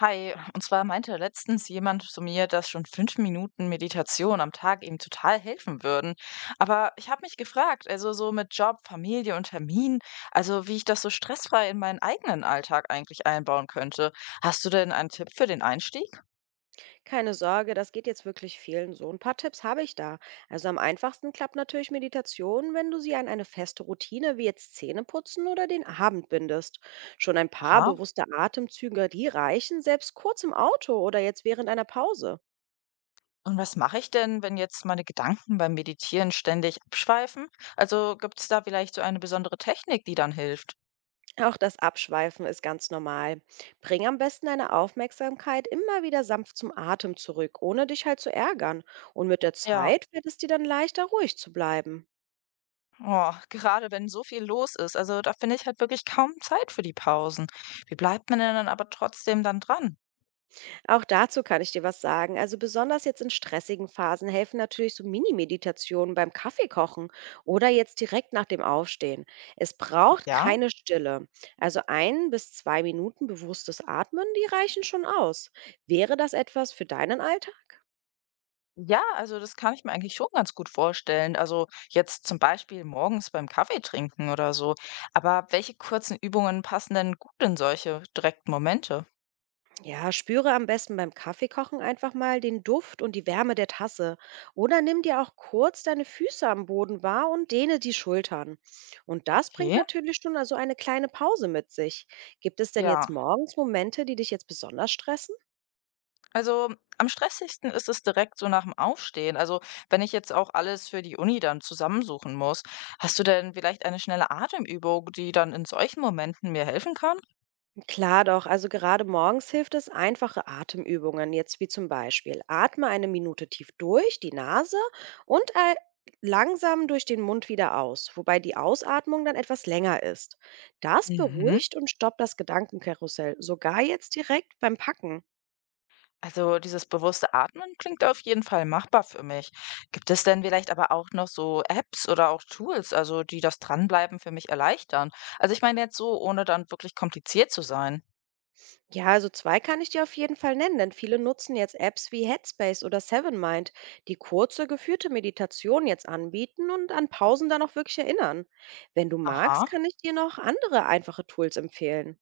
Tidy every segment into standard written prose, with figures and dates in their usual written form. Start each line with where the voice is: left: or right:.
left: Hi, und zwar meinte letztens jemand zu mir, dass schon 5 Minuten Meditation am Tag ihm total helfen würden. Aber ich habe mich gefragt, also so mit Job, Familie und Termin, also wie ich das so stressfrei in meinen eigenen Alltag eigentlich einbauen könnte. Hast du denn einen Tipp für den Einstieg?
right: Keine Sorge, das geht jetzt wirklich vielen so. Ein paar Tipps habe ich da. Also am einfachsten klappt natürlich Meditation, wenn du sie an eine feste Routine wie jetzt Zähneputzen oder den Abend bindest. Schon ein paar
left: Aha.
right: bewusste Atemzüge, die reichen, selbst kurz im Auto oder jetzt während einer Pause.
left: Und was mache ich denn, wenn jetzt meine Gedanken beim Meditieren ständig abschweifen? Also gibt es da vielleicht so eine besondere Technik, die dann hilft?
right: Auch das Abschweifen ist ganz normal. Bring am besten deine Aufmerksamkeit immer wieder sanft zum Atem zurück, ohne dich halt zu ärgern. Und mit der
left: Ja.
right: Zeit wird es dir dann leichter, ruhig zu bleiben.
left: Oh, gerade wenn so viel los ist, also da finde ich halt wirklich kaum Zeit für die Pausen. Wie bleibt man denn dann aber trotzdem dann dran?
right: Auch dazu kann ich dir was sagen. Also besonders jetzt in stressigen Phasen helfen natürlich so Mini-Meditationen beim Kaffeekochen oder jetzt direkt nach dem Aufstehen. Es
left: Ach
right: braucht
left: ja?
right: keine Stille. Also 1 bis 2 Minuten bewusstes Atmen, die reichen schon aus. Wäre das etwas für deinen Alltag?
left: Ja, also das kann ich mir eigentlich schon ganz gut vorstellen. Also jetzt zum Beispiel morgens beim Kaffee trinken oder so. Aber welche kurzen Übungen passen denn gut in solche direkten Momente?
right: Ja, spüre am besten beim Kaffeekochen einfach mal den Duft und die Wärme der Tasse. Oder nimm dir auch kurz deine Füße am Boden wahr und dehne die Schultern. Und das bringt
left: Okay.
right: natürlich schon also eine kleine Pause mit sich. Gibt es denn jetzt
left: Ja.
right: morgens Momente, die dich jetzt besonders stressen?
left: Also am stressigsten ist es direkt so nach dem Aufstehen. Also wenn ich jetzt auch alles für die Uni dann zusammensuchen muss, hast du denn vielleicht eine schnelle Atemübung, die dann in solchen Momenten mir helfen kann?
right: Klar doch, also gerade morgens hilft es einfache Atemübungen, jetzt wie zum Beispiel atme 1 Minute tief durch die Nase und langsam durch den Mund wieder aus, wobei die Ausatmung dann etwas länger ist. Das
left: Mhm.
right: beruhigt und stoppt das Gedankenkarussell, sogar jetzt direkt beim Packen.
left: Also dieses bewusste Atmen klingt auf jeden Fall machbar für mich. Gibt es denn vielleicht aber auch noch so Apps oder auch Tools, also die das Dranbleiben für mich erleichtern? Also ich meine jetzt so, ohne dann wirklich kompliziert zu sein.
right: Ja, also zwei kann ich dir auf jeden Fall nennen, denn viele nutzen jetzt Apps wie Headspace oder Sevenmind, die kurze, geführte Meditation jetzt anbieten und an Pausen dann auch wirklich erinnern. Wenn du magst,
left: Aha.
right: kann ich dir noch andere einfache Tools empfehlen.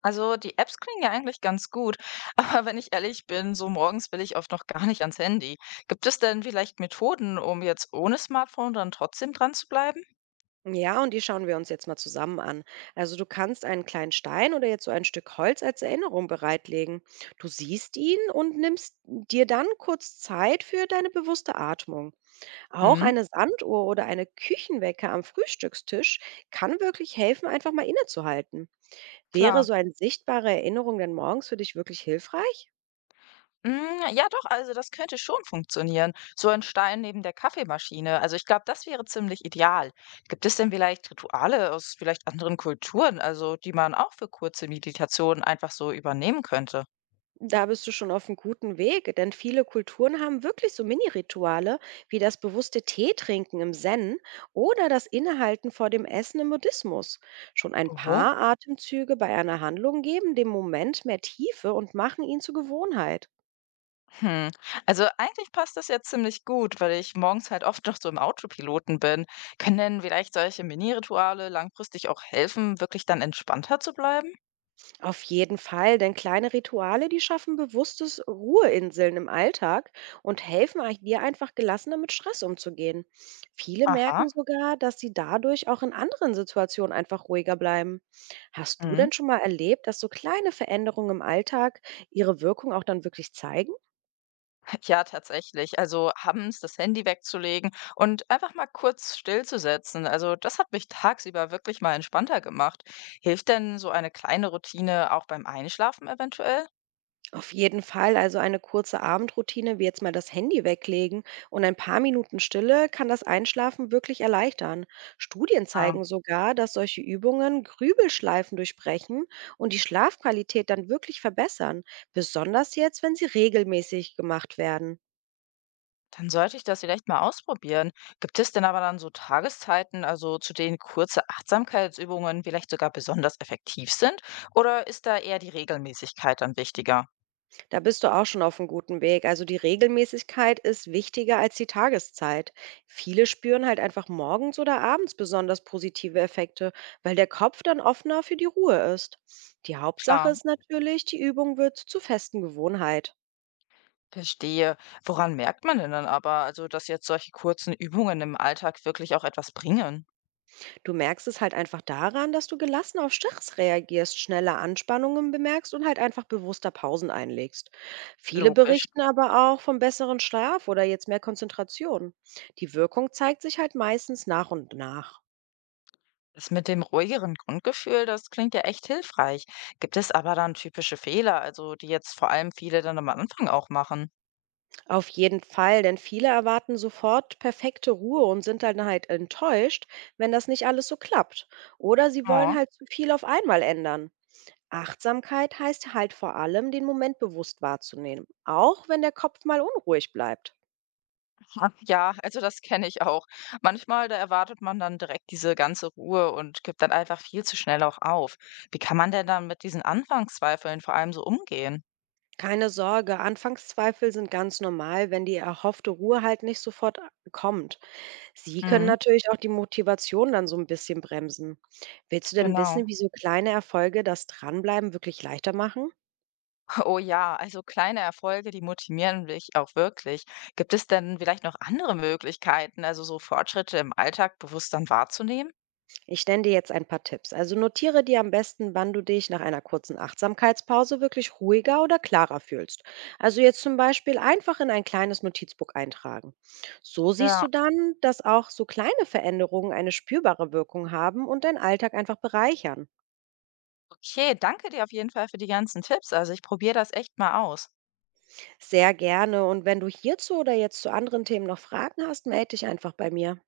left: Also die Apps klingen ja eigentlich ganz gut, aber wenn ich ehrlich bin, so morgens will ich oft noch gar nicht ans Handy. Gibt es denn vielleicht Methoden, um jetzt ohne Smartphone dann trotzdem dran zu bleiben?
right: Ja, und die schauen wir uns jetzt mal zusammen an. Also du kannst einen kleinen Stein oder jetzt so ein Stück Holz als Erinnerung bereitlegen. Du siehst ihn und nimmst dir dann kurz Zeit für deine bewusste Atmung. Auch
left: Mhm,
right: eine Sanduhr oder eine Küchenwecker am Frühstückstisch kann wirklich helfen, einfach mal innezuhalten. Wäre
left: klar.
right: so eine sichtbare Erinnerung denn morgens für dich wirklich hilfreich?
left: Mm, ja doch, also das könnte schon funktionieren. So ein Stein neben der Kaffeemaschine. Also ich glaube, das wäre ziemlich ideal. Gibt es denn vielleicht Rituale aus vielleicht anderen Kulturen, also die man auch für kurze Meditationen einfach so übernehmen könnte?
right: Da bist du schon auf einem guten Weg, denn viele Kulturen haben wirklich so Mini-Rituale wie das bewusste Teetrinken im Zen oder das Innehalten vor dem Essen im Buddhismus. Schon ein
left: Oho.
right: paar Atemzüge bei einer Handlung geben dem Moment mehr Tiefe und machen ihn zur Gewohnheit.
left: Hm, also eigentlich passt das ja ziemlich gut, weil ich morgens halt oft noch so im Autopiloten bin. Können denn vielleicht solche Mini-Rituale langfristig auch helfen, wirklich dann entspannter zu bleiben?
right: Auf jeden Fall, denn kleine Rituale, die schaffen bewusstes Ruheinseln im Alltag und helfen dir einfach gelassener mit Stress umzugehen. Viele
left: Aha.
right: merken sogar, dass sie dadurch auch in anderen Situationen einfach ruhiger bleiben. Hast du
left: Mhm.
right: denn schon mal erlebt, dass so kleine Veränderungen im Alltag ihre Wirkung auch dann wirklich zeigen?
left: Ja, tatsächlich. Also abends das Handy wegzulegen und einfach mal kurz stillzusetzen. Also das hat mich tagsüber wirklich mal entspannter gemacht. Hilft denn so eine kleine Routine auch beim Einschlafen eventuell?
right: Auf jeden Fall, also eine kurze Abendroutine, wie jetzt mal das Handy weglegen und ein paar Minuten Stille, kann das Einschlafen wirklich erleichtern. Studien zeigen sogar, dass solche Übungen Grübelschleifen durchbrechen und die Schlafqualität dann wirklich verbessern, besonders jetzt, wenn sie regelmäßig gemacht werden.
left: Dann sollte ich das vielleicht mal ausprobieren. Gibt es denn aber dann so Tageszeiten, also zu denen kurze Achtsamkeitsübungen vielleicht sogar besonders effektiv sind? Oder ist da eher die Regelmäßigkeit dann wichtiger?
right: Da bist du auch schon auf einem guten Weg. Also, die Regelmäßigkeit ist wichtiger als die Tageszeit. Viele spüren halt einfach morgens oder abends besonders positive Effekte, weil der Kopf dann offener für die Ruhe ist. Die Hauptsache
left: Klar,
right: ist natürlich, die Übung wird zur festen Gewohnheit.
left: verstehe. Woran merkt man denn dann aber, also dass jetzt solche kurzen Übungen im Alltag wirklich auch etwas bringen?
right: Du merkst es halt einfach daran, dass du gelassen auf Stress reagierst, schneller Anspannungen bemerkst und halt einfach bewusster Pausen einlegst. Viele
left: Logisch.
right: berichten aber auch vom besseren Schlaf oder jetzt mehr Konzentration. Die Wirkung zeigt sich halt meistens nach und nach.
left: Das mit dem ruhigeren Grundgefühl, das klingt ja echt hilfreich. Gibt es aber dann typische Fehler, also die jetzt vor allem viele dann am Anfang auch machen?
right: Auf jeden Fall, denn viele erwarten sofort perfekte Ruhe und sind dann halt enttäuscht, wenn das nicht alles so klappt. Oder sie wollen
left: Ja.
right: halt zu viel auf einmal ändern. Achtsamkeit heißt halt vor allem, den Moment bewusst wahrzunehmen, auch wenn der Kopf mal unruhig bleibt.
left: Ah, ja, also das kenne ich auch. Manchmal, da erwartet man dann direkt diese ganze Ruhe und gibt dann einfach viel zu schnell auch auf. Wie kann man denn dann mit diesen Anfangszweifeln vor allem so umgehen?
right: Keine Sorge, Anfangszweifel sind ganz normal, wenn die erhoffte Ruhe halt nicht sofort kommt. Sie können
left: Mhm,
right: natürlich auch die Motivation dann so ein bisschen bremsen. Willst du denn wissen,
left: genau.
right: wie so kleine Erfolge das Dranbleiben wirklich leichter machen?
left: Oh ja, also kleine Erfolge, die motivieren mich auch wirklich. Gibt es denn vielleicht noch andere Möglichkeiten, also so Fortschritte im Alltag bewusst dann wahrzunehmen?
right: Ich nenne dir jetzt ein paar Tipps. Also notiere dir am besten, wann du dich nach einer kurzen Achtsamkeitspause wirklich ruhiger oder klarer fühlst. Also jetzt zum Beispiel einfach in ein kleines Notizbuch eintragen. So siehst du
left: Ja,
right: dann, dass auch so kleine Veränderungen eine spürbare Wirkung haben und deinen Alltag einfach bereichern.
left: okay, danke dir auf jeden Fall für die ganzen Tipps. Also ich probiere das echt mal aus.
right: Sehr gerne. Und wenn du hierzu oder jetzt zu anderen Themen noch Fragen hast, melde dich einfach bei mir.